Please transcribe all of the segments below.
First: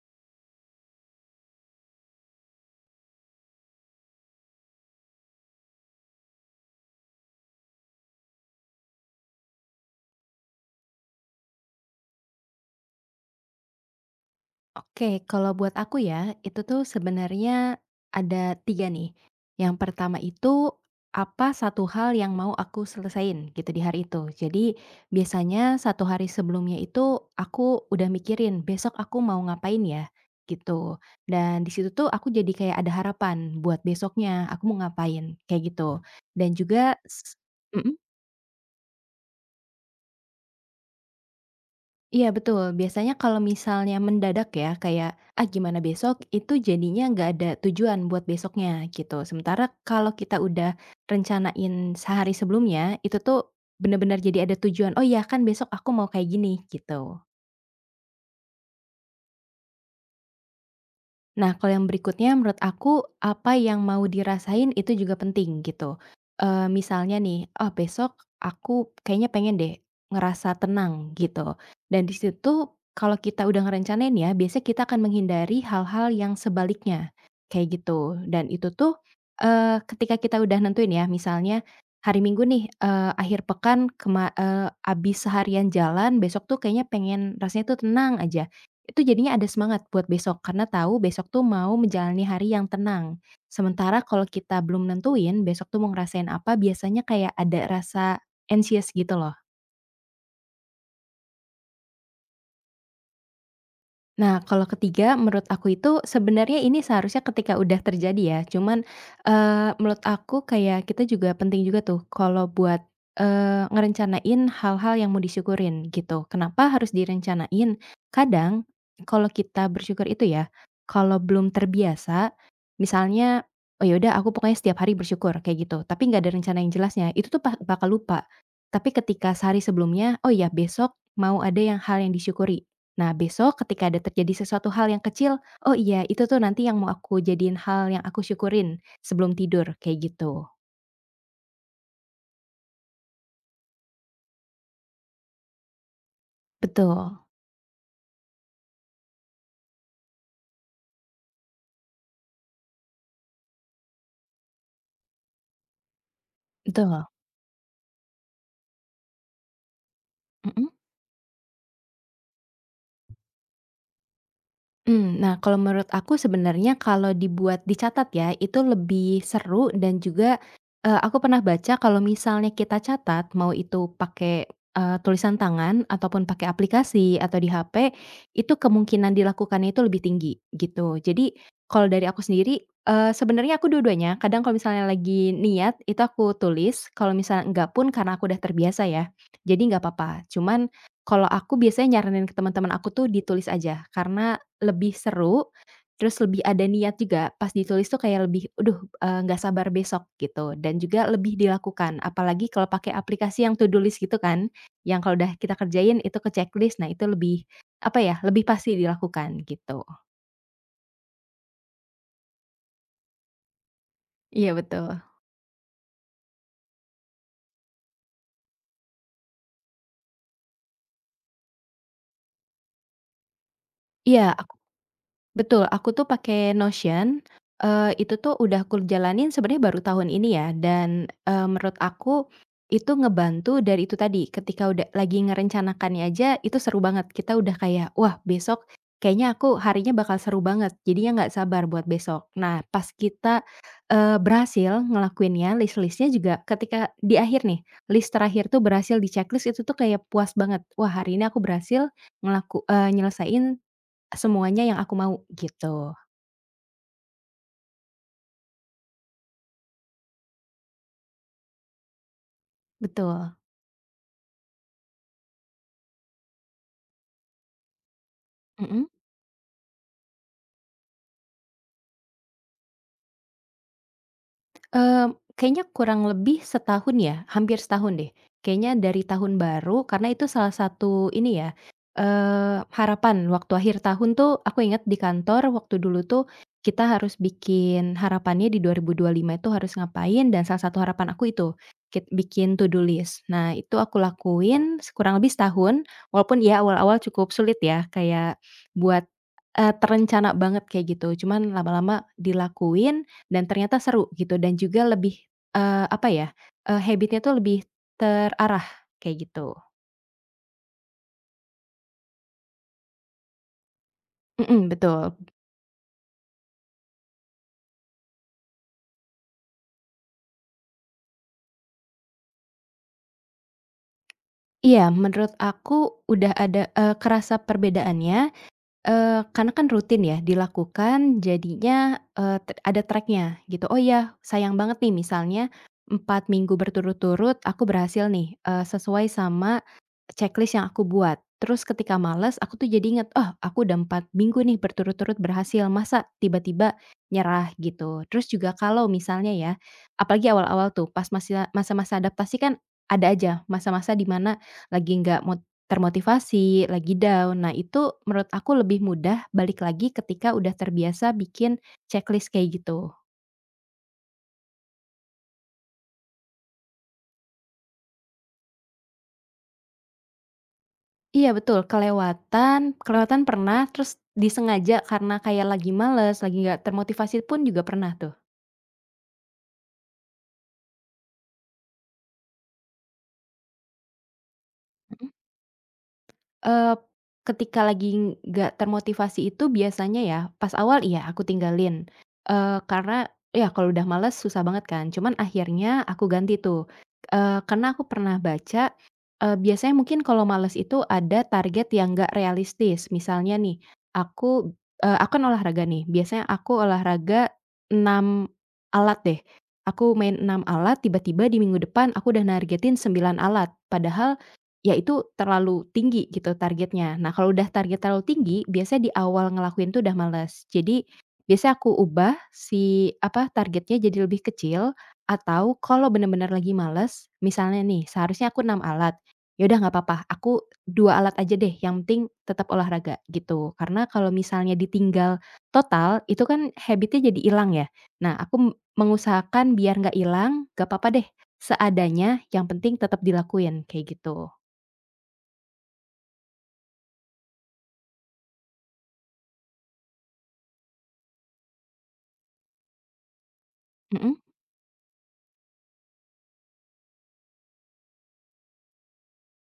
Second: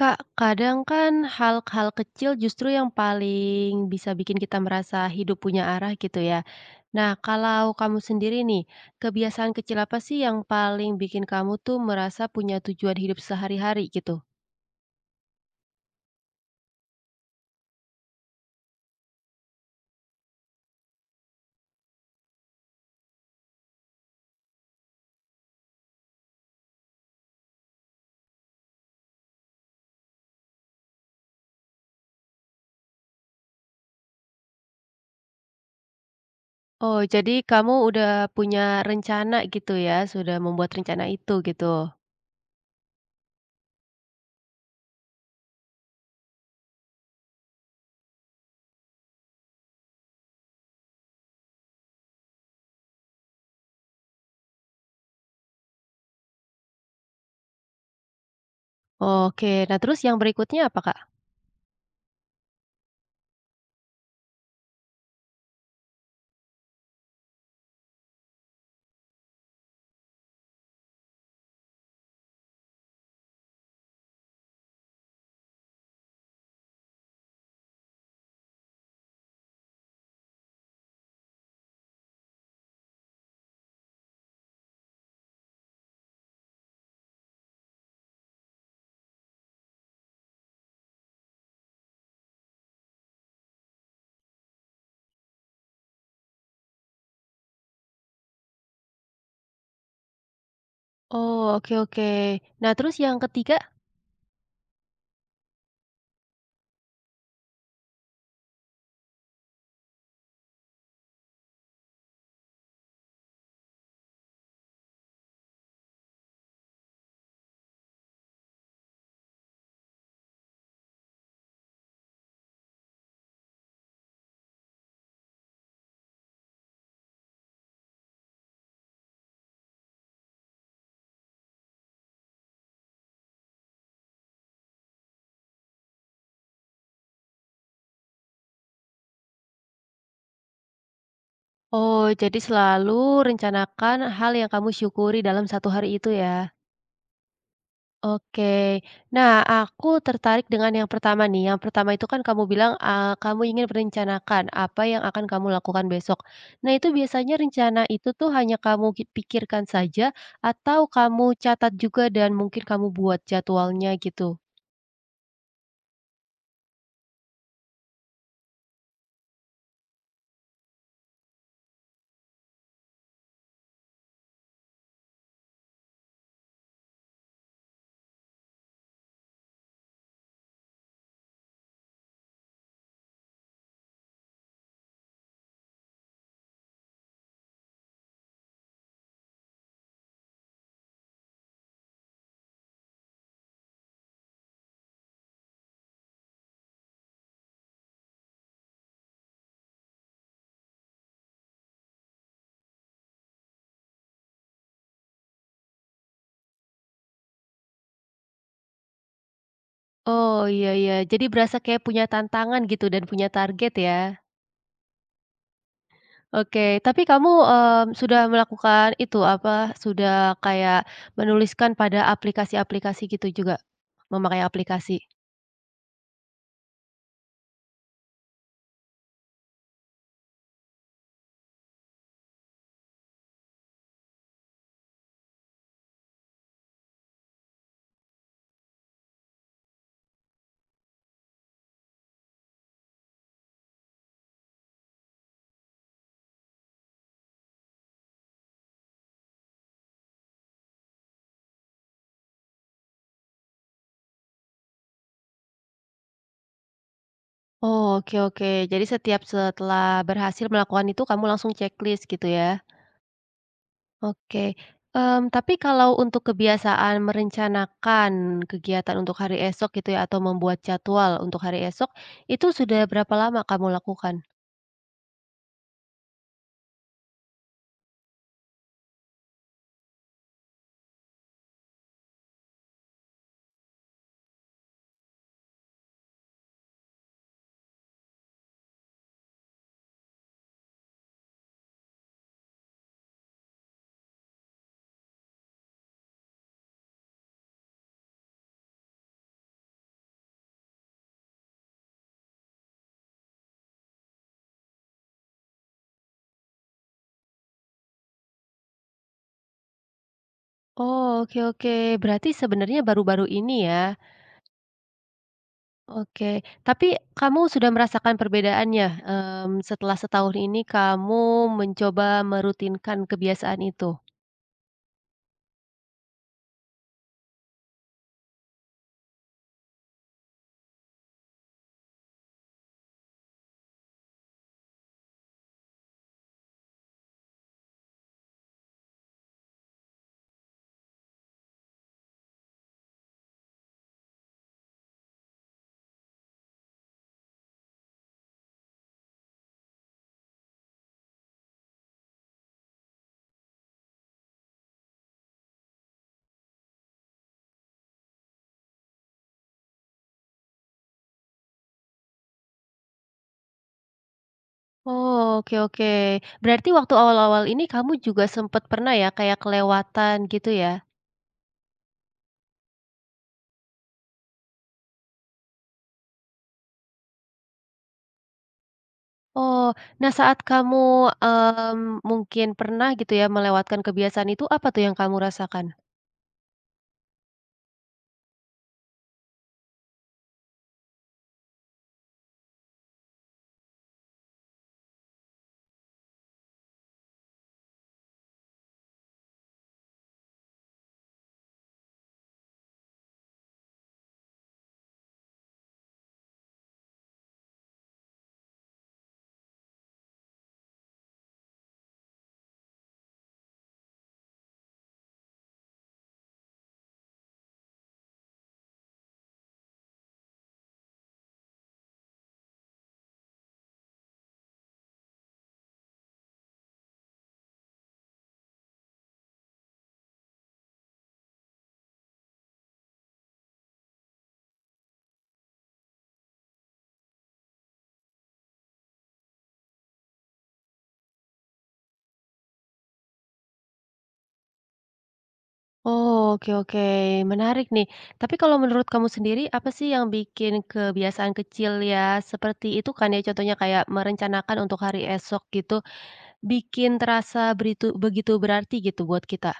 Kak, kadang kan hal-hal kecil justru yang paling bisa bikin kita merasa hidup punya arah gitu ya. Nah, kalau kamu sendiri nih, kebiasaan kecil apa sih yang paling bikin kamu tuh merasa punya tujuan hidup sehari-hari gitu? Oke, kalau buat aku ya, itu tuh sebenarnya ada 3 nih. Yang pertama itu, apa satu hal yang mau aku selesain gitu di hari itu. Jadi biasanya satu hari sebelumnya itu aku udah mikirin, "Besok aku mau ngapain ya?" Gitu. Dan di situ tuh aku jadi kayak ada harapan buat besoknya, aku mau ngapain, kayak gitu. Dan juga. Oh, jadi kamu Mhm? udah punya rencana gitu ya, sudah membuat rencana itu gitu. Iya, betul, biasanya kalau misalnya mendadak ya, kayak, "Ah, gimana besok?" Itu jadinya nggak ada tujuan buat besoknya, gitu. Sementara kalau kita udah rencanain sehari sebelumnya, itu tuh benar-benar jadi ada tujuan, "Oh iya kan besok aku mau kayak gini," gitu. Oke, nah terus yang berikutnya apa, Kak? Nah, kalau yang berikutnya menurut aku, apa yang mau dirasain itu juga penting gitu. Misalnya nih, oh besok aku kayaknya pengen deh ngerasa tenang," gitu. Dan di situ kalau kita udah ngerencanain ya, biasanya kita akan menghindari hal-hal yang sebaliknya, kayak gitu. Dan itu tuh, ketika kita udah nentuin ya, misalnya hari Minggu nih, akhir pekan habis seharian jalan, besok tuh kayaknya pengen rasanya tuh tenang aja. Itu jadinya ada semangat buat besok, karena tahu besok tuh mau menjalani hari yang tenang. Sementara kalau kita belum nentuin besok tuh mau ngerasain apa, biasanya kayak ada rasa anxious gitu loh. Oh, oke oke. Nah, terus yang ketiga? Nah, kalau ketiga menurut aku itu sebenarnya ini seharusnya ketika udah terjadi ya, cuman, menurut aku kayak kita juga penting juga tuh kalau buat, ngerencanain hal-hal yang mau disyukurin gitu. Kenapa harus direncanain? Kadang kalau kita bersyukur itu ya, kalau belum terbiasa, misalnya, "Oh yaudah aku pokoknya setiap hari bersyukur," kayak gitu, tapi nggak ada rencana yang jelasnya, itu tuh bakal lupa. Tapi ketika sehari sebelumnya, "Oh ya besok mau ada yang hal yang disyukuri." Nah, besok ketika ada terjadi sesuatu hal yang kecil, "Oh iya, itu tuh nanti yang mau aku jadiin hal yang aku syukurin sebelum tidur," kayak gitu. Oh, jadi selalu rencanakan hal yang kamu syukuri dalam satu hari itu ya. Betul Oke. Nah, aku tertarik dengan yang pertama nih. Yang pertama itu kan kamu bilang, kamu ingin merencanakan apa yang akan kamu lakukan besok. Nah, itu betul, biasanya rencana itu tuh hanya kamu ki pikirkan saja Mhm. atau kamu catat juga dan mungkin kamu buat jadwalnya gitu? Nah, kalau menurut aku sebenarnya kalau dibuat dicatat ya, itu lebih seru dan juga, aku pernah baca kalau misalnya kita catat, mau itu pakai, tulisan tangan ataupun pakai aplikasi atau di HP, itu kemungkinan dilakukannya itu lebih tinggi, gitu. Jadi kalau dari aku sendiri, sebenarnya aku dua-duanya, kadang kalau misalnya lagi niat itu aku tulis, kalau misalnya enggak pun karena aku udah terbiasa ya, jadi nggak apa-apa. Cuman kalau aku biasanya nyaranin ke teman-teman aku tuh ditulis aja, karena lebih seru, terus lebih ada niat juga pas ditulis tuh kayak lebih, "Aduh, nggak sabar besok," gitu dan juga lebih dilakukan. Apalagi kalau pakai aplikasi yang to do list gitu kan, yang kalau udah kita kerjain itu ke checklist, nah itu lebih, apa ya, lebih pasti dilakukan gitu. Oh, iya iya. Jadi berasa kayak punya tantangan gitu dan punya target ya? Iya, betul. Oke. Tapi kamu, sudah melakukan itu apa, sudah kayak menuliskan pada aplikasi-aplikasi gitu juga? Iya, Memakai aplikasi? Betul, aku tuh pakai Notion, itu tuh udah aku jalanin sebenarnya baru tahun ini ya dan, menurut aku itu ngebantu dari itu tadi, ketika udah lagi ngerencanakannya aja itu seru banget. Kita udah kayak, "Wah, besok kayaknya aku harinya bakal seru banget." Jadinya nggak sabar buat besok. Nah, pas kita, berhasil ngelakuinnya, list-listnya juga ketika di akhir nih, list terakhir tuh berhasil di-checklist itu tuh kayak puas banget, "Wah, hari ini aku berhasil nyelesain semuanya yang aku mau, gitu. Oh, oke oke. Jadi setiap setelah berhasil melakukan itu kamu langsung checklist gitu ya? Betul. Oke. Tapi kalau untuk kebiasaan merencanakan Mhm. kegiatan untuk hari esok gitu ya atau membuat jadwal untuk hari esok, itu sudah berapa lama kamu lakukan? Kayaknya kurang lebih setahun ya, hampir setahun deh. Kayaknya dari tahun baru karena itu salah satu ini ya, harapan waktu akhir tahun tuh aku ingat di kantor waktu dulu tuh kita harus bikin harapannya di 2025 itu harus ngapain dan salah satu harapan aku itu, bikin to do list. Nah itu aku lakuin kurang lebih setahun, walaupun ya awal-awal cukup sulit ya kayak buat, terencana banget kayak gitu, cuman lama-lama dilakuin dan ternyata seru gitu dan juga lebih, apa ya, habit tuh lebih terarah kayak gitu. Oh, oke oke. Berarti sebenarnya baru-baru ini ya? Mhm, betul. Oke. Tapi kamu sudah merasakan perbedaannya, setelah setahun ini kamu mencoba merutinkan kebiasaan itu? Iya, menurut aku udah ada, kerasa perbedaannya. Karena kan rutin ya dilakukan jadinya, eee, te ada track-nya gitu, oh iya sayang banget nih misalnya 4 minggu berturut-turut aku berhasil nih, sesuai sama checklist yang aku buat. Terus ketika males aku tuh jadi inget, "Oh aku udah 4 minggu nih berturut-turut berhasil, masa tiba-tiba nyerah?" Gitu. Terus juga kalau misalnya ya, apalagi awal-awal tuh pas masih masa-masa adaptasi kan ada aja masa-masa di mana lagi nggak termotivasi, lagi down. Nah, itu menurut aku lebih mudah balik lagi ketika udah terbiasa bikin checklist kayak gitu. Oh, oke oke. Berarti waktu awal-awal ini kamu juga sempat pernah ya kayak kelewatan gitu ya? Iya, betul, kelewatan kelewatan pernah, terus disengaja karena kayak lagi males, lagi nggak termotivasi pun juga pernah tuh. Oh, nah saat kamu, mungkin pernah gitu ya melewatkan kebiasaan itu, apa tuh yang kamu rasakan? Eee, ketika lagi nggak termotivasi itu biasanya ya, pas awal iya aku tinggalin, karena ya kalau udah males susah banget kan. Cuman akhirnya aku ganti tuh, karena aku pernah baca, biasanya mungkin kalau males itu ada target yang nggak realistis. Misalnya nih, aku kan olahraga nih, biasanya aku olahraga 6 alat deh, aku main 6 alat, tiba-tiba di minggu depan aku udah nargetin 9 alat. Padahal ya itu terlalu tinggi gitu targetnya. Nah kalau udah target terlalu tinggi, biasanya di awal ngelakuin tuh udah males. Jadi, biasanya aku ubah si, apa, targetnya jadi lebih kecil, atau kalau bener-bener lagi males, misalnya nih seharusnya aku 6 alat, ya udah nggak apa-apa, aku 2 alat aja deh yang penting tetap olahraga gitu. Karena kalau misalnya ditinggal total, itu kan habitnya jadi hilang ya. Nah aku mengusahakan biar nggak hilang, gak apa-apa deh, seadanya yang penting tetap dilakuin, kayak gitu. Oh, oke oke, menarik nih. Tapi kalau menurut kamu sendiri, apa sih yang bikin kebiasaan kecil ya seperti itu kan ya contohnya kayak Mhm. merencanakan untuk hari esok gitu, bikin terasa beritu begitu berarti gitu buat kita?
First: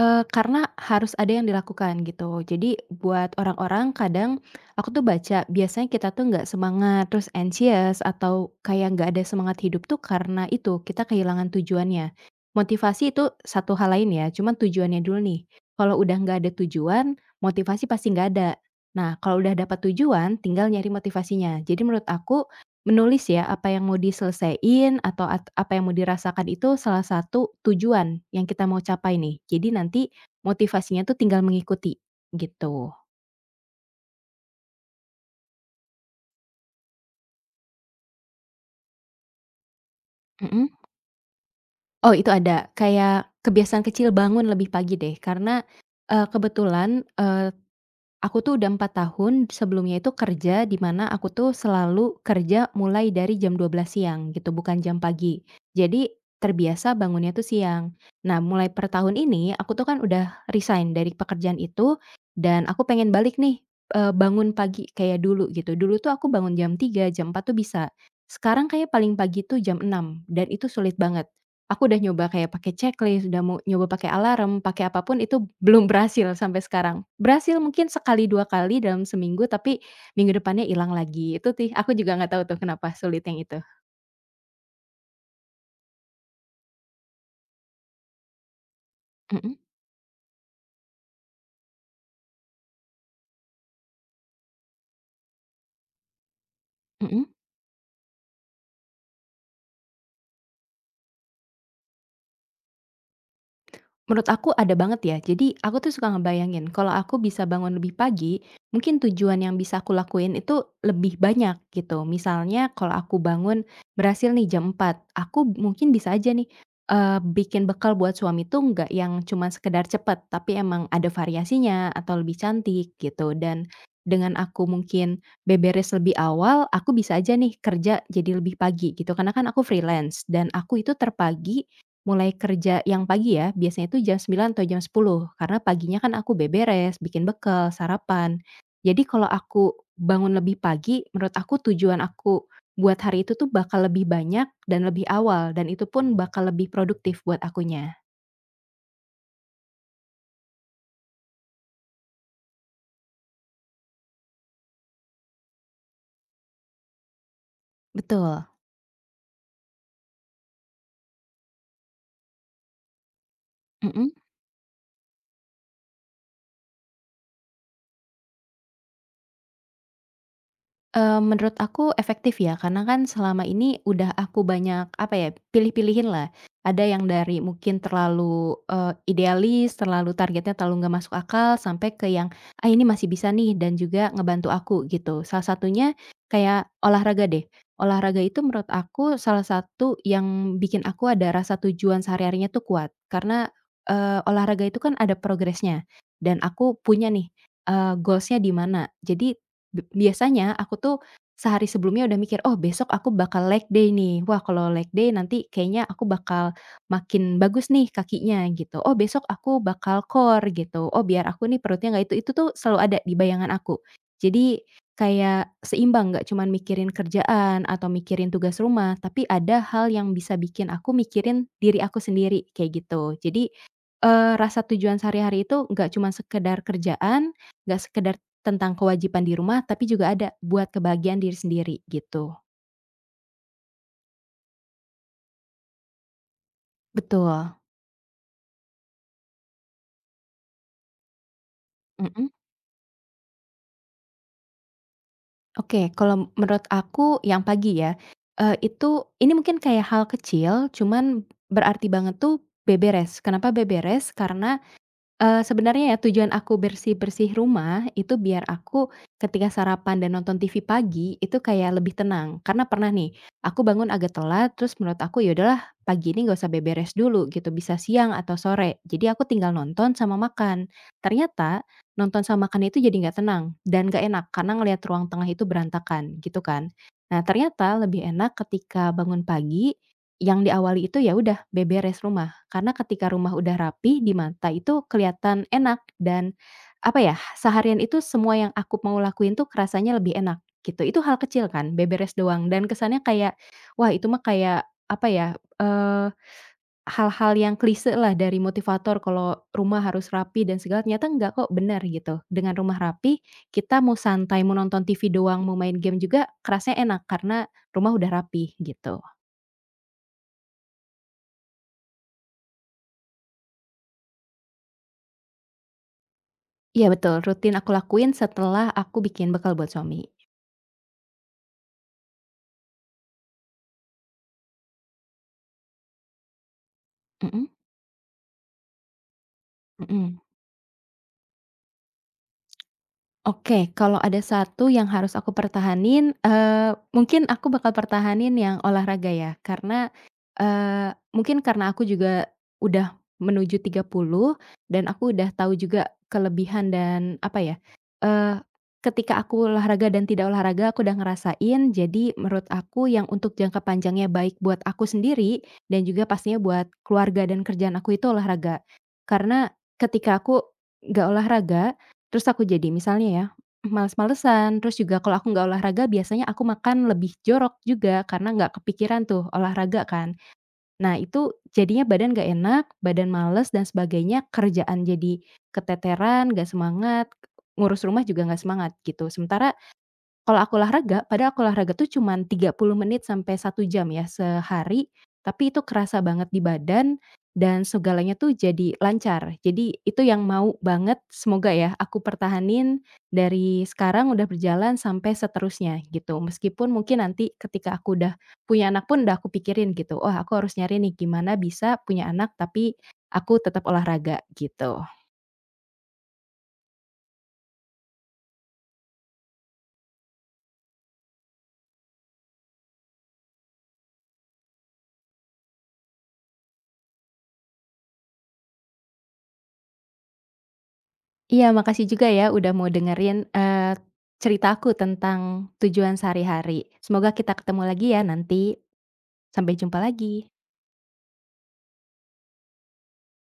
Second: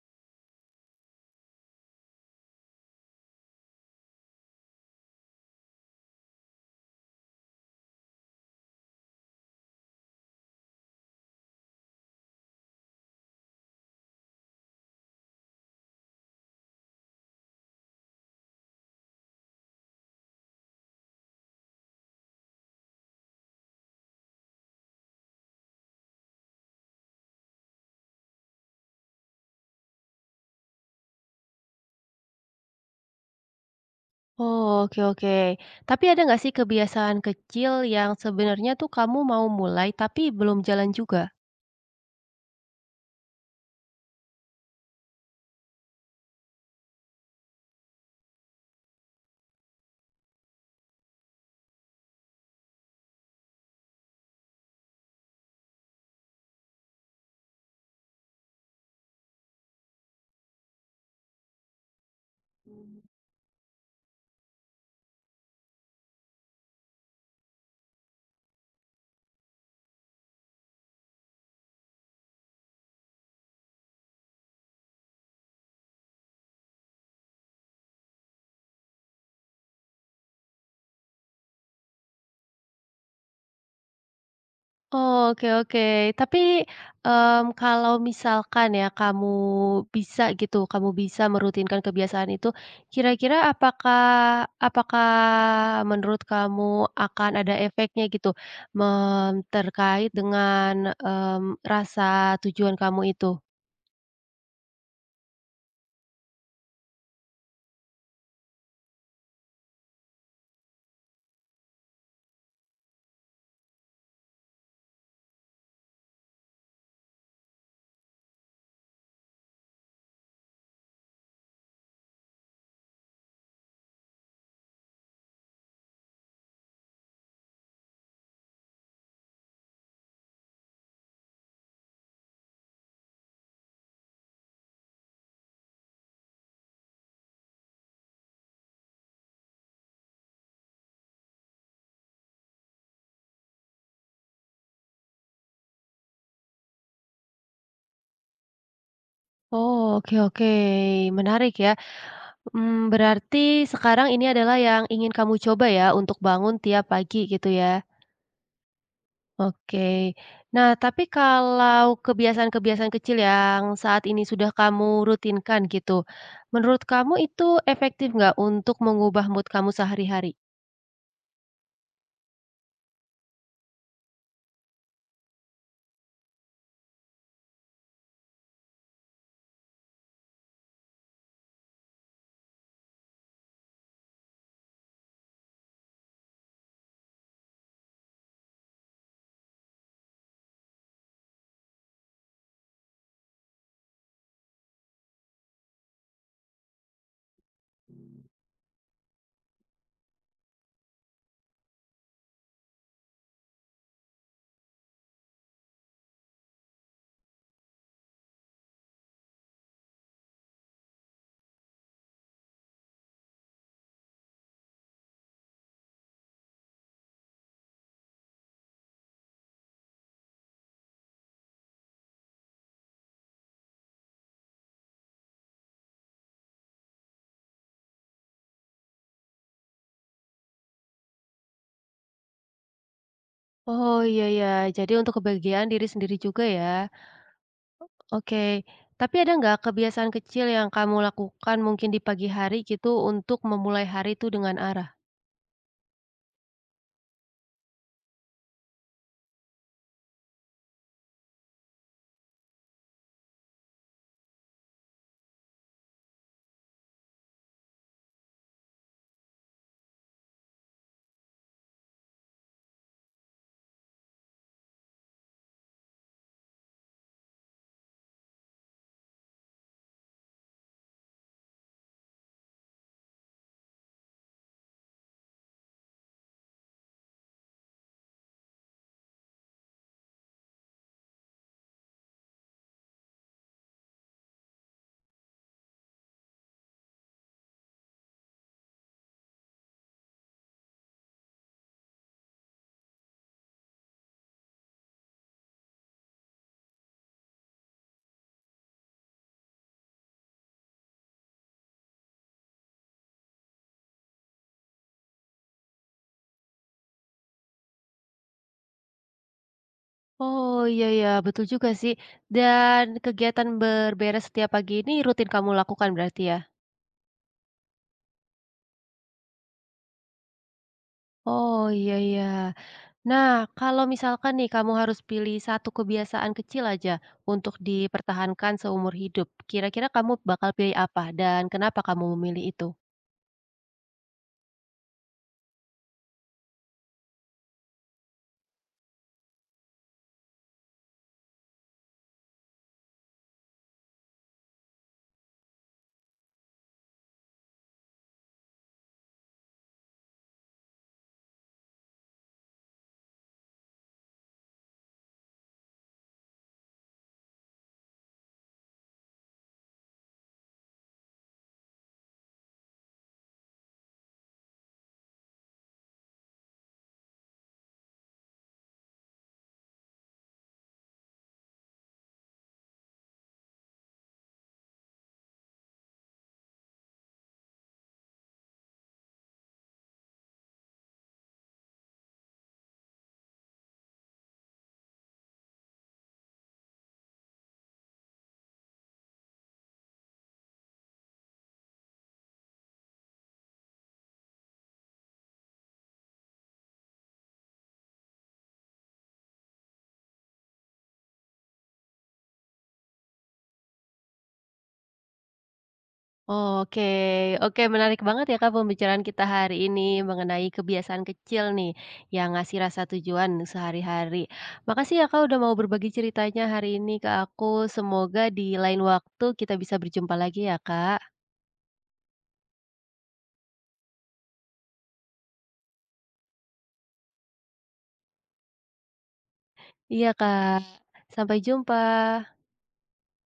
Karena harus ada yang dilakukan gitu. Jadi buat orang-orang kadang aku tuh baca biasanya kita tuh nggak semangat, terus anxious atau kayak nggak ada semangat hidup tuh karena itu, kita kehilangan tujuannya. Motivasi itu satu hal lain ya, cuman tujuannya dulu nih. Kalau udah nggak ada tujuan, motivasi pasti nggak ada. Nah, kalau udah dapat tujuan tinggal nyari motivasinya. Jadi menurut aku menulis ya, apa yang mau diselesaiin atau apa yang mau dirasakan itu salah satu tujuan yang kita mau capai nih. Jadi nanti motivasinya tuh tinggal mengikuti, gitu. Oh, oke oke. Tapi ada nggak sih kebiasaan kecil yang sebenarnya tuh kamu mau mulai tapi belum Mhm. jalan juga? Oh itu ada, kayak kebiasaan kecil bangun lebih pagi deh, karena, kebetulan, eh, aku tuh udah 4 tahun sebelumnya itu kerja di mana aku tuh selalu kerja mulai dari jam 12 siang gitu, bukan jam pagi. Jadi terbiasa bangunnya tuh siang. Nah, mulai per tahun ini aku tuh kan udah resign dari pekerjaan itu dan aku pengen balik nih, bangun pagi kayak dulu gitu. Dulu tuh aku bangun jam 3, jam 4 tuh bisa. Sekarang kayak paling pagi tuh jam 6 dan itu sulit banget. Aku udah nyoba kayak pakai checklist, udah mau nyoba pakai alarm, pakai apapun itu belum berhasil sampai sekarang. Berhasil mungkin sekali, 2 kali dalam seminggu, tapi minggu depannya hilang lagi. Itu sih, aku juga nggak tahu tuh kenapa sulit yang itu. Oh, oke oke. Tapi, kalau misalkan ya kamu Mhm, bisa gitu, kamu bisa merutinkan kebiasaan itu, kira-kira apakah apakah menurut kamu mhm. akan ada efeknya gitu, terkait dengan, rasa tujuan kamu itu? Menurut aku ada banget ya. Jadi aku tuh suka ngebayangin kalau aku bisa bangun lebih pagi, mungkin tujuan yang bisa aku lakuin itu lebih banyak gitu. Misalnya kalau aku bangun berhasil nih jam 4 aku mungkin bisa aja nih eh, bikin bekal buat suami tuh nggak yang cuma sekedar cepet, tapi emang ada variasinya atau lebih cantik gitu. Dan dengan aku mungkin beberes lebih awal, aku bisa aja nih kerja jadi lebih pagi gitu. Karena kan aku freelance dan aku itu mulai kerja yang pagi ya, biasanya itu jam 9 atau jam 10 karena paginya kan aku beberes, bikin bekal, sarapan. Jadi kalau aku bangun lebih pagi, menurut aku tujuan aku buat hari itu tuh bakal lebih banyak dan lebih awal, dan itu pun bakal lebih produktif buat akunya. Oh, oke oke, menarik ya. Berarti sekarang ini adalah yang ingin kamu coba ya, untuk bangun tiap pagi gitu ya? Betul. Oke. Nah, tapi kalau kebiasaan-kebiasaan kecil yang saat Mhm. ini sudah kamu rutinkan gitu, menurut kamu itu efektif nggak untuk mengubah mood kamu sehari-hari? Menurut aku efektif ya, karena kan selama ini udah aku banyak, apa ya, pilih-pilihin lah. Ada yang dari mungkin terlalu, idealis, terlalu targetnya terlalu nggak masuk akal, sampai ke yang, "Ah, ini masih bisa nih," dan juga ngebantu aku gitu. Salah satunya kayak olahraga deh. Olahraga itu menurut aku salah satu yang bikin aku ada rasa tujuan sehari-harinya tuh kuat. Karena, olahraga itu kan ada progresnya dan aku punya nih, goals-nya di mana. Jadi biasanya aku tuh sehari sebelumnya udah mikir, "Oh, besok aku bakal leg day nih. Wah, kalau leg day nanti kayaknya aku bakal makin bagus nih kakinya," gitu. "Oh, besok aku bakal core," gitu. "Oh, biar aku nih perutnya nggak itu." Itu tuh selalu ada di bayangan aku. Jadi kayak seimbang, nggak cuman mikirin kerjaan atau mikirin tugas rumah, tapi ada hal yang bisa bikin aku mikirin diri aku sendiri, kayak gitu. Jadi, rasa tujuan sehari-hari itu nggak cuma sekedar kerjaan, nggak sekedar tentang kewajiban di rumah, tapi juga ada buat kebahagiaan diri sendiri, gitu. Oh, iya ya, jadi untuk kebahagiaan diri sendiri juga ya. Betul. Oke, tapi ada nggak kebiasaan kecil yang kamu lakukan mungkin di pagi Mhm. hari gitu, untuk memulai hari itu dengan arah? Oke, kalau menurut aku yang pagi ya, itu ini mungkin kayak hal kecil, cuman berarti banget tuh beberes. Kenapa beberes? Karena sebenarnya ya tujuan aku bersih-bersih rumah itu biar aku ketika sarapan dan nonton TV pagi itu kayak lebih tenang. Karena pernah nih, aku bangun agak telat terus menurut aku, "Ya udahlah pagi ini nggak usah beberes dulu," gitu, bisa siang atau sore. Jadi aku tinggal nonton sama makan. Ternyata nonton sama makan itu jadi nggak tenang dan nggak enak karena ngelihat ruang tengah itu berantakan, gitu kan. Nah ternyata lebih enak ketika bangun pagi, yang diawali itu ya udah beberes rumah. Karena ketika rumah udah rapi di mata itu kelihatan enak dan, apa ya, seharian itu semua yang aku mau lakuin tuh kerasanya lebih enak, gitu. Itu hal kecil kan, beberes doang dan kesannya kayak, wah itu mah kayak, apa ya, eee, hal-hal yang klise lah dari motivator kalau rumah harus rapi dan segala, ternyata enggak kok, benar gitu. Dengan rumah rapi, kita mau santai, mau nonton TV doang, mau main game juga kerasnya enak karena rumah udah rapi, gitu. Oh, iya ya, betul juga sih. Dan kegiatan berberes setiap pagi ini rutin kamu lakukan berarti ya? Iya, betul, rutin aku lakuin setelah aku bikin bekal buat suami. Oh, iya iya. Nah, kalau misalkan nih kamu harus pilih satu kebiasaan kecil aja Mhm, untuk dipertahankan seumur hidup, kira-kira kamu mhm. bakal pilih apa dan kenapa kamu memilih itu? Oke, kalau ada satu yang harus aku pertahanin, mungkin aku bakal pertahanin yang olahraga ya. Karena, mungkin karena aku juga udah menuju 30 dan aku udah tahu juga kelebihan dan apa ya, eee, ketika aku olahraga dan tidak olahraga aku udah ngerasain. Jadi menurut aku yang untuk jangka panjangnya baik buat aku sendiri dan juga pastinya buat keluarga dan kerjaan aku itu olahraga. Karena ketika aku nggak olahraga terus aku jadi misalnya ya, males-malesan, terus juga kalau aku nggak olahraga biasanya aku makan lebih jorok juga karena nggak kepikiran tuh olahraga kan. Nah itu jadinya badan nggak enak, badan males dan sebagainya, kerjaan jadi keteteran, nggak semangat, ngurus rumah juga nggak semangat gitu. Sementara kalau aku olahraga, padahal aku olahraga tuh cuman 30 menit sampai satu jam ya sehari, tapi itu kerasa banget di badan dan segalanya tuh jadi lancar. Jadi itu yang mau banget semoga ya aku pertahanin dari sekarang udah berjalan sampai seterusnya gitu. Meskipun mungkin nanti ketika aku udah punya anak pun udah aku pikirin gitu, oh aku harus nyari nih gimana bisa punya anak tapi aku tetap olahraga," gitu. Oke, oke menarik banget ya Kak pembicaraan kita hari ini mengenai kebiasaan kecil nih yang ngasih rasa tujuan sehari-hari. Makasih ya Kak udah mau berbagi ceritanya hari ini ke aku. Semoga di lain waktu kita bisa berjumpa lagi ya Kak. Iya, makasih juga ya udah mau dengerin, ceritaku tentang tujuan sehari-hari. Semoga kita ketemu lagi ya nanti. Sampai jumpa Iya lagi. Kak, sampai jumpa.